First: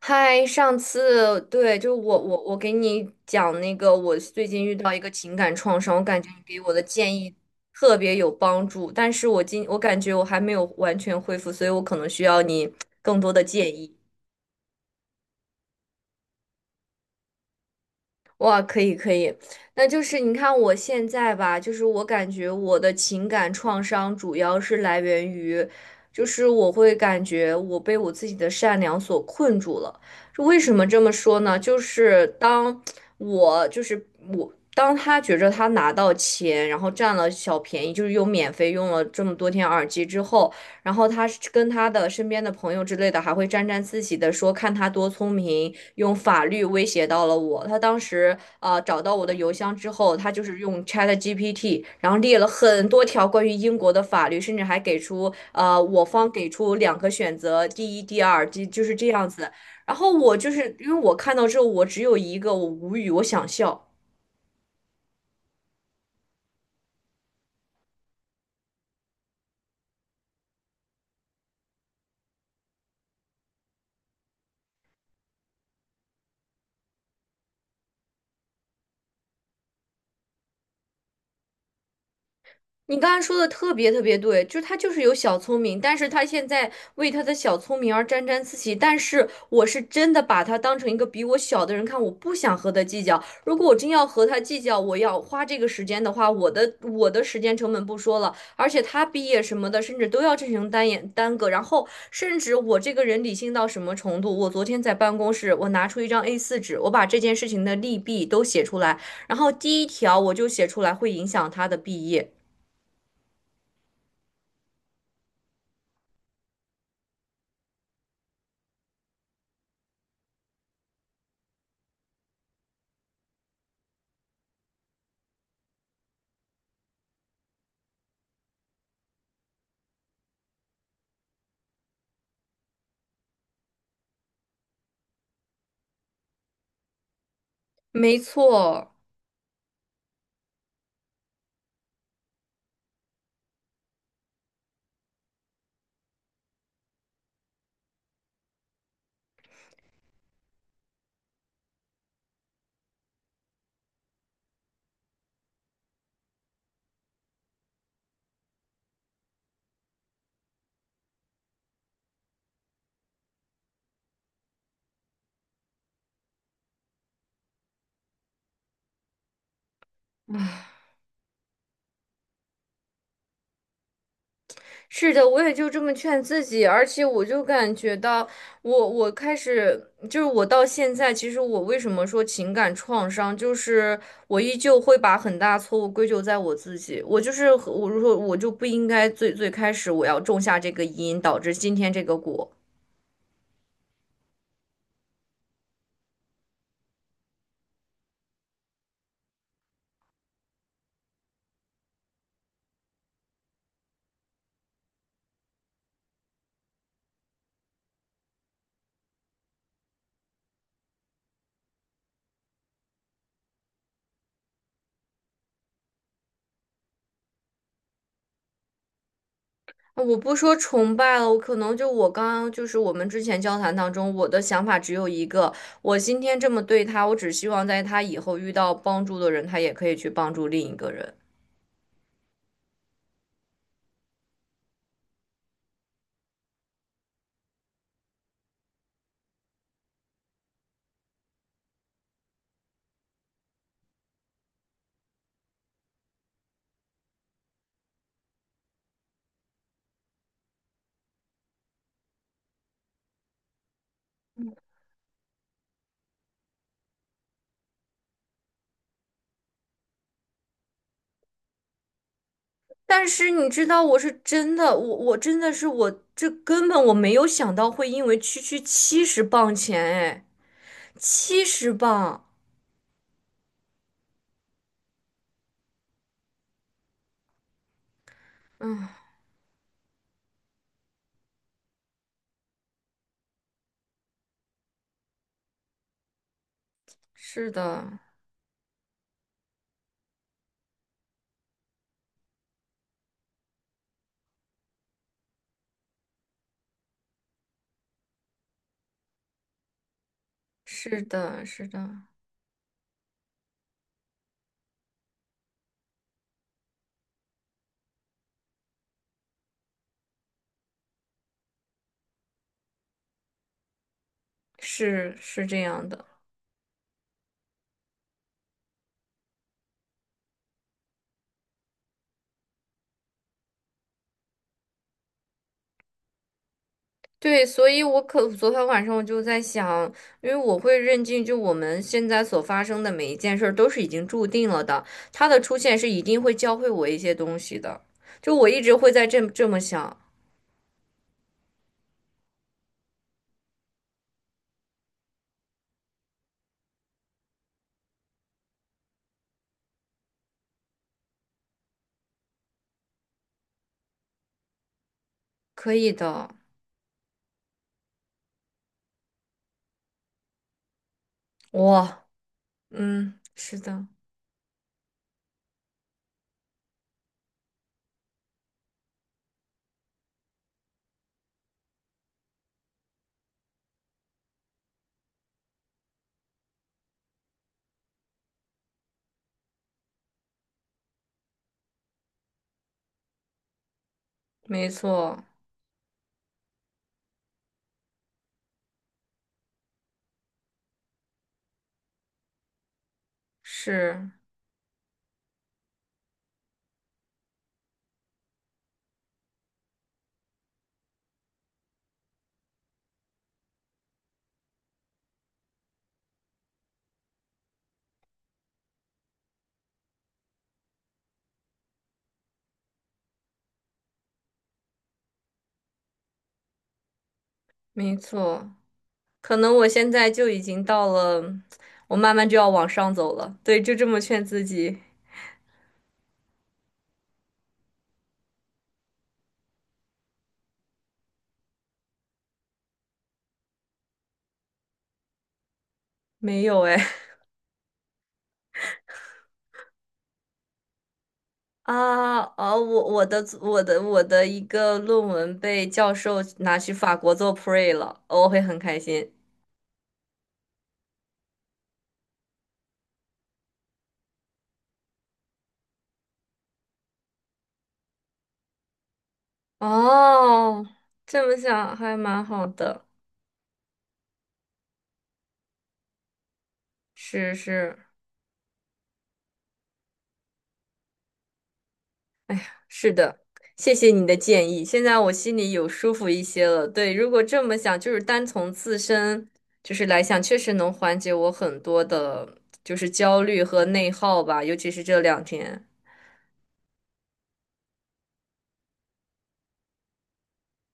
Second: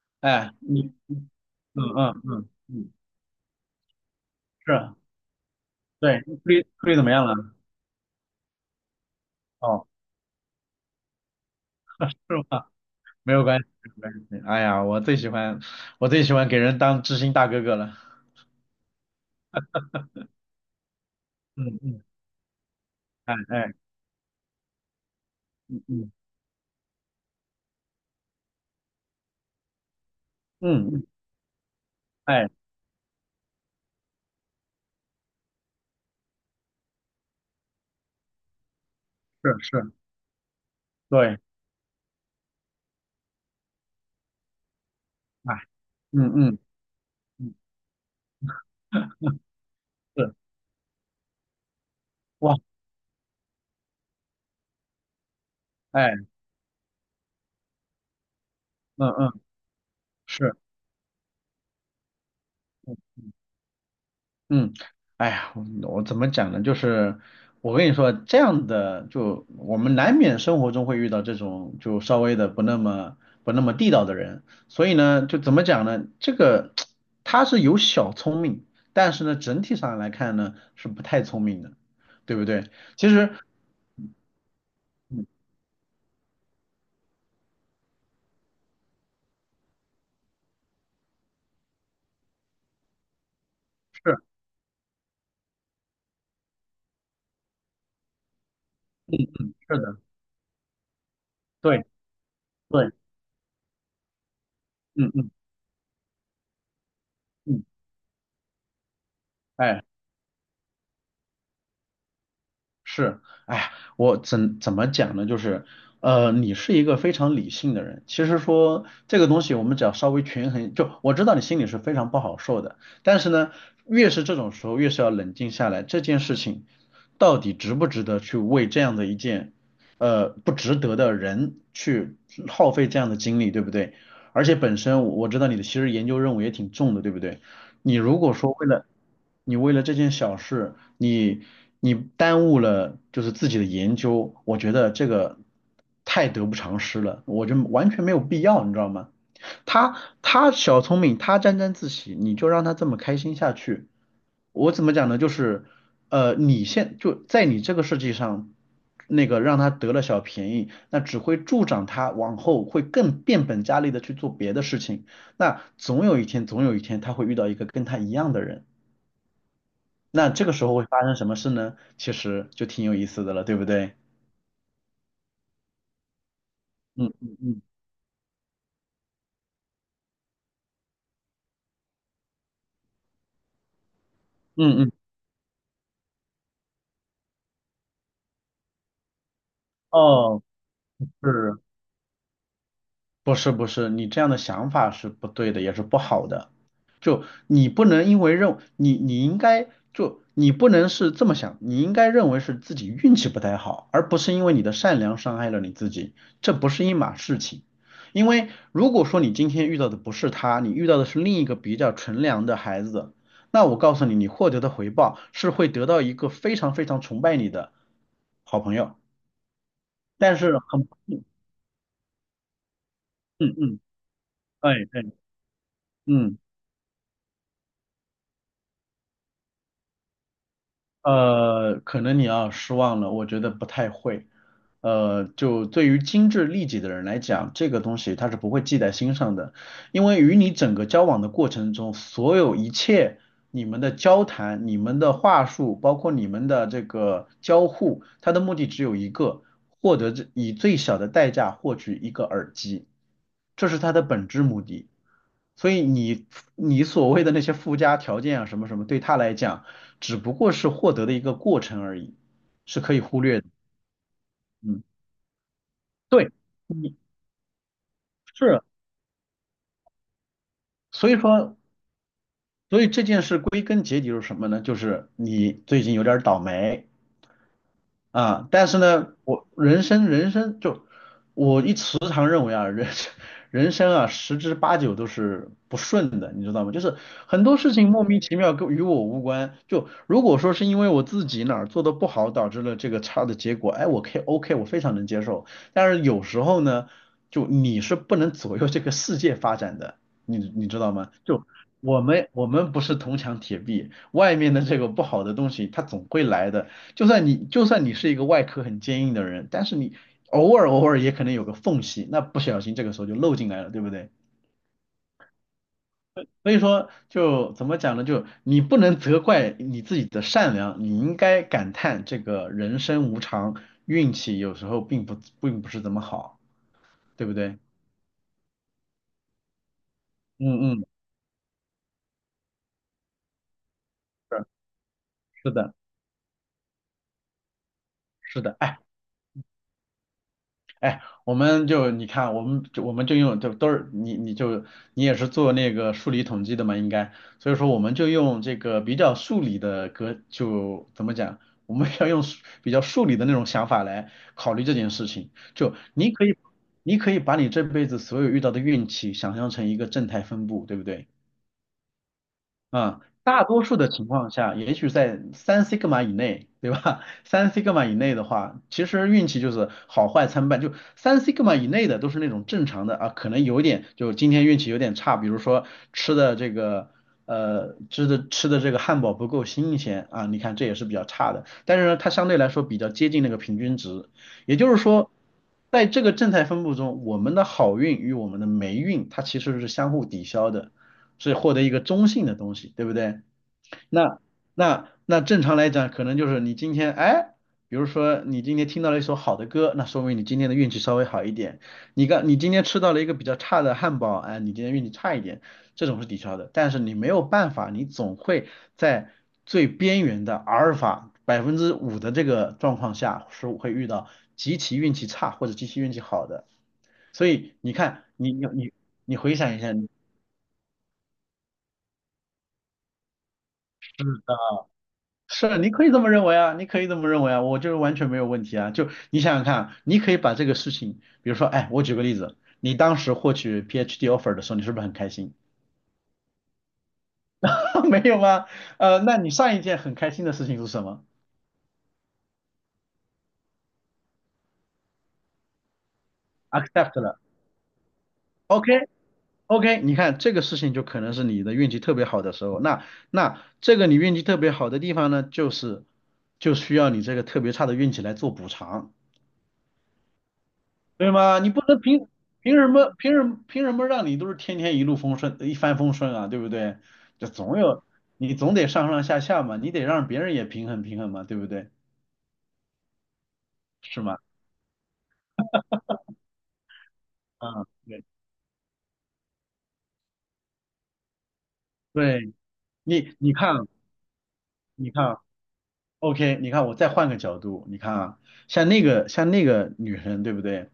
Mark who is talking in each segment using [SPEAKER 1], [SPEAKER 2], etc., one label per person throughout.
[SPEAKER 1] 嗨，
[SPEAKER 2] 哎，
[SPEAKER 1] 上
[SPEAKER 2] 你，
[SPEAKER 1] 次对，
[SPEAKER 2] 嗯
[SPEAKER 1] 就是我
[SPEAKER 2] 嗯
[SPEAKER 1] 我
[SPEAKER 2] 嗯
[SPEAKER 1] 我给
[SPEAKER 2] 嗯，
[SPEAKER 1] 你讲那个，我最近遇到
[SPEAKER 2] 是，
[SPEAKER 1] 一个情感创伤，我感
[SPEAKER 2] 对，
[SPEAKER 1] 觉
[SPEAKER 2] 处
[SPEAKER 1] 你给
[SPEAKER 2] 理
[SPEAKER 1] 我的
[SPEAKER 2] 处理怎么
[SPEAKER 1] 建
[SPEAKER 2] 样
[SPEAKER 1] 议
[SPEAKER 2] 了？
[SPEAKER 1] 特别有帮助，但是我
[SPEAKER 2] 哦，
[SPEAKER 1] 感觉我还没有完全恢复，所以我可能
[SPEAKER 2] 是
[SPEAKER 1] 需要
[SPEAKER 2] 吗？
[SPEAKER 1] 你更多
[SPEAKER 2] 没
[SPEAKER 1] 的
[SPEAKER 2] 有关系，
[SPEAKER 1] 建议。
[SPEAKER 2] 没有关系。哎呀，我最喜欢给人当知心大哥哥了。
[SPEAKER 1] 哇，可以可以，那就是你看我现在吧，就
[SPEAKER 2] 嗯
[SPEAKER 1] 是
[SPEAKER 2] 嗯，
[SPEAKER 1] 我感觉我的情
[SPEAKER 2] 哎
[SPEAKER 1] 感
[SPEAKER 2] 哎，
[SPEAKER 1] 创伤主要是来源于，
[SPEAKER 2] 嗯嗯
[SPEAKER 1] 就是我会感觉我被我自己的善良所困住了。这为什么
[SPEAKER 2] 嗯
[SPEAKER 1] 这
[SPEAKER 2] 嗯，
[SPEAKER 1] 么说呢？就是
[SPEAKER 2] 哎，
[SPEAKER 1] 我就是我，当他觉着他拿到钱，然后占了小便宜，就是又免费用了这么多
[SPEAKER 2] 是
[SPEAKER 1] 天耳
[SPEAKER 2] 是，
[SPEAKER 1] 机之后。然后他是
[SPEAKER 2] 对，
[SPEAKER 1] 跟他的身边的朋友之类的还会沾沾自喜的说，看他多聪
[SPEAKER 2] 哎，
[SPEAKER 1] 明，用
[SPEAKER 2] 嗯
[SPEAKER 1] 法
[SPEAKER 2] 嗯
[SPEAKER 1] 律威胁到了
[SPEAKER 2] 嗯，
[SPEAKER 1] 我。他当时找到我的邮箱之 后，他
[SPEAKER 2] 是，
[SPEAKER 1] 就是用 ChatGPT，然后列了
[SPEAKER 2] 哇，
[SPEAKER 1] 很多条关于英国的法律，甚至还给出我
[SPEAKER 2] 哎，
[SPEAKER 1] 方给出两个选择，第一、第二，就是这
[SPEAKER 2] 嗯
[SPEAKER 1] 样
[SPEAKER 2] 嗯，
[SPEAKER 1] 子。然后我
[SPEAKER 2] 是。
[SPEAKER 1] 就
[SPEAKER 2] 嗯
[SPEAKER 1] 是因为我看到之后，我只有一个，我无语，我想笑。
[SPEAKER 2] 嗯，哎呀，我怎么讲呢？就是我跟你说，这样的就我们难免生活中会遇到这种就稍微的不那么地道的人，所以呢，就怎么讲呢？这个 他是有小聪明，但是呢，整体上来看呢是不太聪明的，对不对？
[SPEAKER 1] 你
[SPEAKER 2] 其
[SPEAKER 1] 刚才
[SPEAKER 2] 实，
[SPEAKER 1] 说的特别特别对，就是他就是有
[SPEAKER 2] 嗯，
[SPEAKER 1] 小聪明，但是他现在为他的小聪明而沾沾自喜。但是我是真的把他当成一个比我小的人看，我不想和他计较。如果我真要和
[SPEAKER 2] 是
[SPEAKER 1] 他计较，我要花这个时间的话，我的时间成本不说了，而且他毕业什么
[SPEAKER 2] 是
[SPEAKER 1] 的，
[SPEAKER 2] 的，
[SPEAKER 1] 甚至都要进行单眼耽搁。然
[SPEAKER 2] 对
[SPEAKER 1] 后，甚至我
[SPEAKER 2] 对，
[SPEAKER 1] 这个人理性到什么程度？我昨天在
[SPEAKER 2] 嗯
[SPEAKER 1] 办公
[SPEAKER 2] 嗯
[SPEAKER 1] 室，我拿出一张 A4纸，我把这件事情
[SPEAKER 2] 嗯，
[SPEAKER 1] 的利弊都写出来，然后第
[SPEAKER 2] 哎。
[SPEAKER 1] 一条我就写出来会影响他的毕业。
[SPEAKER 2] 是，哎呀，我怎么讲呢？就是，你是一个非常理性的人。其实说这个东西，我们只要稍微权衡，就我知道你心里是非常不好受的，但是呢，越是这种时候，越是要冷静下来，这件事情到底值不值得去为这样的一件，不值得的人去耗费这样的精力，对不对？而且本身我知道你的其实研究任务也挺重的，对不对？你
[SPEAKER 1] 没
[SPEAKER 2] 如果说为了
[SPEAKER 1] 错，
[SPEAKER 2] 你为了这件小事，你耽误了就是自己的研究，我觉得这个太得不偿失了，我就完全没有必要，你知道吗？他他小聪明，他沾沾自喜，你就让他这么开心下去，我怎么讲呢？就是，你就在你这个世界上，那个让他得了小便宜，那只会助长他往后会更变本加厉的去做别的事情。那总有一天，总有一天他会遇到一个跟他一样的人。那这个时候会发生什么事呢？其实就挺有意思的了，对不对？
[SPEAKER 1] 是的，我也就这么劝自己，而且
[SPEAKER 2] 嗯
[SPEAKER 1] 我
[SPEAKER 2] 嗯
[SPEAKER 1] 就
[SPEAKER 2] 嗯
[SPEAKER 1] 感觉到我，我开始就是我到现在，其实我为什么说情感创伤，就是我依旧
[SPEAKER 2] 嗯嗯，
[SPEAKER 1] 会把很大错误归咎在我自己，我如果我就不应该最最开始我要种
[SPEAKER 2] 哦，
[SPEAKER 1] 下这个因，导致
[SPEAKER 2] 是。
[SPEAKER 1] 今天这个果。
[SPEAKER 2] 不是不是，你这样的想法是不对的，也是不好的。就你不能因为认你你应该就你不能是这么想，你应该认为是自己运气不太好，而不是因为你的善良伤害了你自己，这不是一码事情。因为如果说你今天遇到的不是他，你遇到的是另一个比较纯良的孩子，那我告诉你，你获得的回报是会得到一个非常非常崇拜你的好朋友。
[SPEAKER 1] 我不
[SPEAKER 2] 但是
[SPEAKER 1] 说
[SPEAKER 2] 很，
[SPEAKER 1] 崇拜了，我可能就我刚刚就是我们之前
[SPEAKER 2] 嗯
[SPEAKER 1] 交谈
[SPEAKER 2] 嗯，
[SPEAKER 1] 当中，我的想
[SPEAKER 2] 哎
[SPEAKER 1] 法只
[SPEAKER 2] 哎，
[SPEAKER 1] 有一个，我今天
[SPEAKER 2] 嗯。
[SPEAKER 1] 这么对他，我只希望在他以后遇到帮助的人，他也可以去帮助另一个人。
[SPEAKER 2] 可能你要失望了，我觉得不太会。就对于精致利己的人来讲，这个东西他是不会记在心上的，因为与你整个交往的过程中，所有一切你们的交谈、你们的话术，包括你们的这个交互，它的目的只有一个，获得这以最小的代价获取一个耳机，这是它的本质目的。所以你所谓的那些附加条件啊，什么什么，对他来讲。只不过是获得的一个过程而已，是可以
[SPEAKER 1] 但
[SPEAKER 2] 忽
[SPEAKER 1] 是
[SPEAKER 2] 略
[SPEAKER 1] 你
[SPEAKER 2] 的。
[SPEAKER 1] 知道，我是真的，
[SPEAKER 2] 嗯，
[SPEAKER 1] 我真的是我这
[SPEAKER 2] 对，
[SPEAKER 1] 根本我
[SPEAKER 2] 你
[SPEAKER 1] 没有想到会因为区区
[SPEAKER 2] 是，
[SPEAKER 1] 七十磅钱，哎，
[SPEAKER 2] 所以
[SPEAKER 1] 七
[SPEAKER 2] 说，
[SPEAKER 1] 十磅，
[SPEAKER 2] 所以这件事归根结底是什么呢？就是你最近有点儿倒霉，啊，但是
[SPEAKER 1] 嗯，
[SPEAKER 2] 呢，我人生人生就我一时常认为啊，人生人生啊，十之八九都是不顺的，你知道吗？就是很
[SPEAKER 1] 是
[SPEAKER 2] 多事情
[SPEAKER 1] 的，
[SPEAKER 2] 莫名其妙与我无关。就如果说是因为我自己哪儿做的不好导致了这个差的结果，哎，我可以 OK，我非常能接受。但是有时候呢，就你是不能左右这个世界发展的，你知道
[SPEAKER 1] 是
[SPEAKER 2] 吗？
[SPEAKER 1] 的，
[SPEAKER 2] 就
[SPEAKER 1] 是
[SPEAKER 2] 我
[SPEAKER 1] 的，
[SPEAKER 2] 们我们不是铜墙铁壁，外面的这个不好的东西它总会来的。就算你是一个外壳很坚硬的人，但是你偶尔偶尔也可能有个缝隙，那不小心这个时候就漏进来了，对不对？
[SPEAKER 1] 是是这样的。
[SPEAKER 2] 所以说就怎么讲呢？就你不能责怪你自己的善良，你应该感叹这个人生无常，运气有时候并不是怎么好，对不
[SPEAKER 1] 对，
[SPEAKER 2] 对？
[SPEAKER 1] 所以昨天晚上我就在想，因为我
[SPEAKER 2] 嗯
[SPEAKER 1] 会
[SPEAKER 2] 嗯，
[SPEAKER 1] 认定，就我们现在所发生的每一件事儿都是已经注
[SPEAKER 2] 是
[SPEAKER 1] 定了的，他的
[SPEAKER 2] 是
[SPEAKER 1] 出
[SPEAKER 2] 的，
[SPEAKER 1] 现是一定会教会我一些东西的。就
[SPEAKER 2] 是
[SPEAKER 1] 我
[SPEAKER 2] 的，
[SPEAKER 1] 一直
[SPEAKER 2] 哎。
[SPEAKER 1] 会这么想，
[SPEAKER 2] 哎，我们就你看，我们就我们就用就都是你你就你也是做那个数理统计的嘛，应该，所以说我们就用这个比较数理的就怎么讲，我们要用比较数理的那种想法来考虑这件事情。
[SPEAKER 1] 可
[SPEAKER 2] 就
[SPEAKER 1] 以
[SPEAKER 2] 你可
[SPEAKER 1] 的，
[SPEAKER 2] 以你可以把你这辈子所有遇到的运气想象成一个正态分布，对不对？
[SPEAKER 1] 哇，
[SPEAKER 2] 嗯，
[SPEAKER 1] 嗯，
[SPEAKER 2] 大
[SPEAKER 1] 是
[SPEAKER 2] 多数
[SPEAKER 1] 的，
[SPEAKER 2] 的情况下，也许在三 s i g 以内，对吧？三 s i g 以内的话，其实运气就是好坏参半。就三 s i g 以内的都是那种正常的啊，可能有点就今天运气有点差，比如说吃的这个呃吃的吃的这个汉堡不够新鲜啊，你看这也是比较差的。但是呢，它相对来说比较接近那个平均值，也
[SPEAKER 1] 没
[SPEAKER 2] 就是说，
[SPEAKER 1] 错，
[SPEAKER 2] 在这个正态分布中，我们的好运与我们的霉运它其实是相互抵消的。是获得一个中性的东西，对不对？
[SPEAKER 1] 是
[SPEAKER 2] 那那正常来讲，可能就是你今天哎，比如说你今天听到了一首好的歌，那说明你今天的运气稍微好一点。你今天吃到了一个比较差的汉堡，哎，你今天运气差一点，这种是抵消的。但是你没有办法，你总会在最边缘的阿尔法5%的这个状况下，是会遇到极其运气差或者极其运气好的。所以你
[SPEAKER 1] 没
[SPEAKER 2] 看，你你
[SPEAKER 1] 错，
[SPEAKER 2] 你你回
[SPEAKER 1] 可
[SPEAKER 2] 想
[SPEAKER 1] 能
[SPEAKER 2] 一
[SPEAKER 1] 我
[SPEAKER 2] 下。
[SPEAKER 1] 现在就已经到了，我慢慢就要往上走了。对，就这么劝自己，
[SPEAKER 2] 是，你可以这么认为啊，你可以这么认为啊，我就是完全没有问题啊。就你想想看啊，你可以把这个事情，比如说，哎，我举个例子，你当时获取 PhD offer 的时候，你是不是很开心？
[SPEAKER 1] 没有哎。
[SPEAKER 2] 没有吗？那你上一件很开心的事情是什么
[SPEAKER 1] 啊，哦，我的一个论文被教授拿去法
[SPEAKER 2] ？accept
[SPEAKER 1] 国
[SPEAKER 2] 了
[SPEAKER 1] 做 pre 了，我会很开
[SPEAKER 2] ，OK
[SPEAKER 1] 心。
[SPEAKER 2] OK，你看这个事情就可能是你的运气特别好的时候。那这个你运气特别好的地方呢，就需要你这个特别差的运气来做补偿。
[SPEAKER 1] 哦，
[SPEAKER 2] 对
[SPEAKER 1] 这么
[SPEAKER 2] 吗？你不
[SPEAKER 1] 想
[SPEAKER 2] 能
[SPEAKER 1] 还
[SPEAKER 2] 凭
[SPEAKER 1] 蛮好
[SPEAKER 2] 凭什
[SPEAKER 1] 的，
[SPEAKER 2] 么凭什么凭什么让你都是天天一路风顺一帆风顺啊，对不对？就
[SPEAKER 1] 是
[SPEAKER 2] 总
[SPEAKER 1] 是
[SPEAKER 2] 有你总得上上下下嘛，你得让别人也平衡平衡嘛，对不对？
[SPEAKER 1] 是的，谢谢
[SPEAKER 2] 是
[SPEAKER 1] 你的
[SPEAKER 2] 吗？
[SPEAKER 1] 建议，现在我心里有舒服一些了。对，如果这么
[SPEAKER 2] 啊，
[SPEAKER 1] 想，就是
[SPEAKER 2] 对
[SPEAKER 1] 单从自身就是来想，确实能缓解我很多
[SPEAKER 2] 对，
[SPEAKER 1] 的，就是
[SPEAKER 2] 你
[SPEAKER 1] 焦
[SPEAKER 2] 你
[SPEAKER 1] 虑
[SPEAKER 2] 看
[SPEAKER 1] 和
[SPEAKER 2] 啊
[SPEAKER 1] 内耗吧，尤其是
[SPEAKER 2] 你
[SPEAKER 1] 这
[SPEAKER 2] 看啊
[SPEAKER 1] 两天。
[SPEAKER 2] ，OK，你看我再换个角度，你看啊，像那个女生，对不对？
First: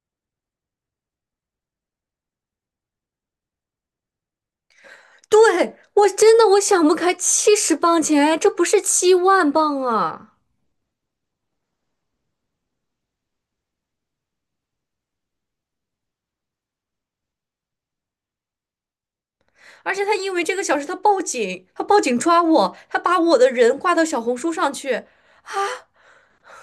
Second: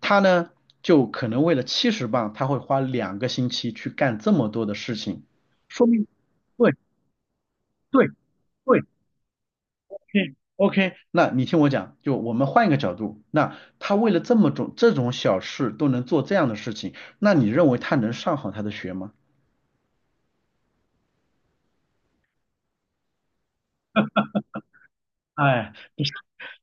[SPEAKER 2] 她呢就可能为了70磅，她会花2个星期去干这么多的事情，
[SPEAKER 1] 对，
[SPEAKER 2] 说明
[SPEAKER 1] 我真的我
[SPEAKER 2] 对
[SPEAKER 1] 想不开，七十磅
[SPEAKER 2] 对
[SPEAKER 1] 钱，这不是
[SPEAKER 2] 对
[SPEAKER 1] 7万磅啊！
[SPEAKER 2] o k 那你听我讲，就我们换一个角度，那他为了这种小事都能做这样的事情，那你认为他能上好他的学吗？
[SPEAKER 1] 而且他因为这个小事，他报警，他报警抓我，他把我的人挂到小红书上去。
[SPEAKER 2] 哎，不是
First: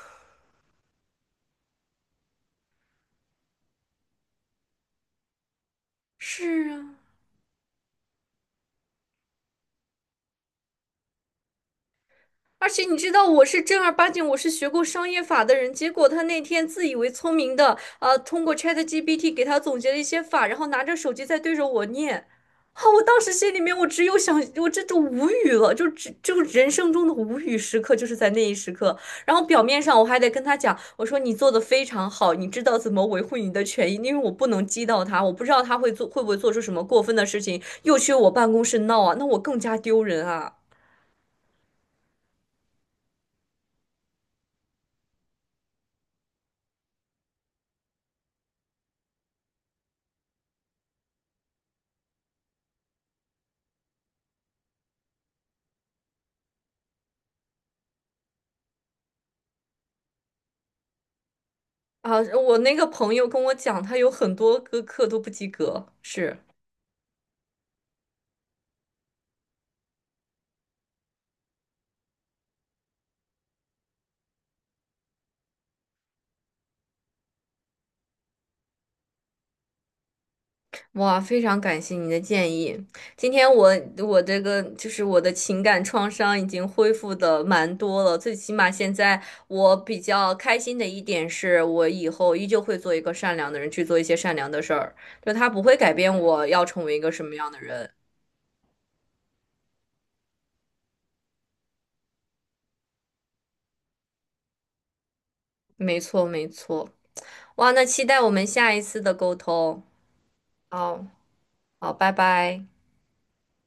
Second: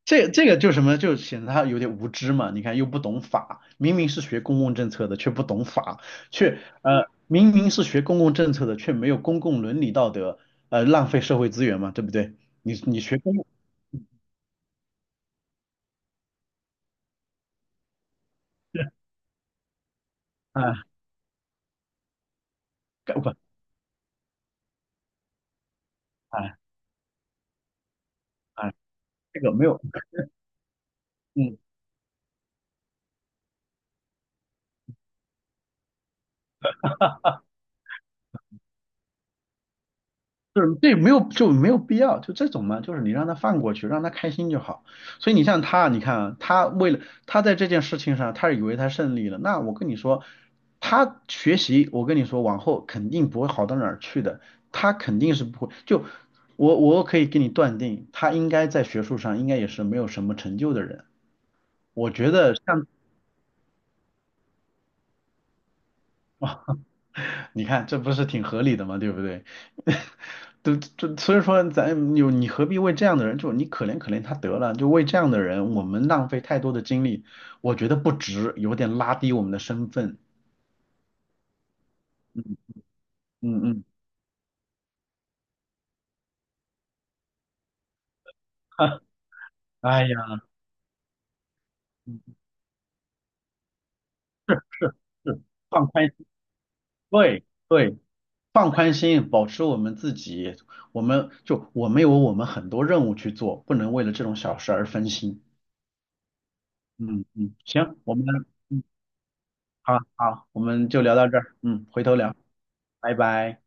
[SPEAKER 2] 这个就什么，就显得他有点无知嘛。你看又不懂法，明明是学公共政策的，却不懂法，却
[SPEAKER 1] 是啊，
[SPEAKER 2] 明明是学公共政策的，却没有公共伦理道德，浪费社会资源嘛，对不对？
[SPEAKER 1] 而
[SPEAKER 2] 你
[SPEAKER 1] 且你
[SPEAKER 2] 你
[SPEAKER 1] 知
[SPEAKER 2] 学
[SPEAKER 1] 道
[SPEAKER 2] 公
[SPEAKER 1] 我
[SPEAKER 2] 共，
[SPEAKER 1] 是正儿八经，我是学过商业法的人。结果他那天自以为聪明的，通过 ChatGPT 给他总结了一些法，然后拿
[SPEAKER 2] 啊，
[SPEAKER 1] 着手机在对着我念。啊，我当
[SPEAKER 2] 干
[SPEAKER 1] 时
[SPEAKER 2] 不，
[SPEAKER 1] 心里面我只有想，我这就无语了，就
[SPEAKER 2] 哎
[SPEAKER 1] 人生中的无语时刻就是在那一时
[SPEAKER 2] 哎，
[SPEAKER 1] 刻。然
[SPEAKER 2] 这
[SPEAKER 1] 后
[SPEAKER 2] 个
[SPEAKER 1] 表
[SPEAKER 2] 没有。
[SPEAKER 1] 面上我还得跟他讲，我说你做
[SPEAKER 2] 嗯。
[SPEAKER 1] 的非常好，你知道怎么维护你的权益，因为我不能激到他，我不知道他会做会不会做出什么过分的事情，又去我办公室闹啊，那我更加丢人啊。
[SPEAKER 2] 就是对，没有就没有必要，就这种嘛，就是你让他放过去，让他开心就好。所以你像他，你看啊他为了他在这件事情上，他以为他胜利了。那我跟你说，他学习，我跟你说，往后肯定不会好到哪儿去的。他肯定是不会，就我我可以给你断定，他应该在学术上应该也是没有什么成就的人。我
[SPEAKER 1] 啊，
[SPEAKER 2] 觉得
[SPEAKER 1] 我那个
[SPEAKER 2] 像
[SPEAKER 1] 朋友跟我讲，他有很多个课都不及格，是，
[SPEAKER 2] 你看，这不是挺合理的吗？对不对？所以说你何必为这样的人，就你可怜可怜他得了，就为这样的人，我们浪费太多的精力，我觉得不值，有点拉低我们的身份。
[SPEAKER 1] 哇，非常感谢您的
[SPEAKER 2] 嗯
[SPEAKER 1] 建议。今天
[SPEAKER 2] 嗯
[SPEAKER 1] 我
[SPEAKER 2] 嗯，
[SPEAKER 1] 我的情感创伤已经恢复的蛮多了，最起码现 在我比
[SPEAKER 2] 哎
[SPEAKER 1] 较
[SPEAKER 2] 呀，
[SPEAKER 1] 开心的一点是，我以后
[SPEAKER 2] 嗯
[SPEAKER 1] 依旧会做一个善良的人，去做一些善良的事儿，就
[SPEAKER 2] 是
[SPEAKER 1] 他不会
[SPEAKER 2] 放
[SPEAKER 1] 改
[SPEAKER 2] 宽
[SPEAKER 1] 变
[SPEAKER 2] 心，
[SPEAKER 1] 我要成为一个什么
[SPEAKER 2] 对
[SPEAKER 1] 样的人。
[SPEAKER 2] 对，放宽心，保持我们自己，我们有很多任务去做，不能为了这种小事而分心。
[SPEAKER 1] 没错，没错。
[SPEAKER 2] 嗯嗯，
[SPEAKER 1] 哇，那
[SPEAKER 2] 行，
[SPEAKER 1] 期待我们下一次的沟通。
[SPEAKER 2] 好好，我们就
[SPEAKER 1] 好，
[SPEAKER 2] 聊到这儿，嗯，
[SPEAKER 1] 好，
[SPEAKER 2] 回
[SPEAKER 1] 拜
[SPEAKER 2] 头聊。
[SPEAKER 1] 拜。
[SPEAKER 2] 拜拜。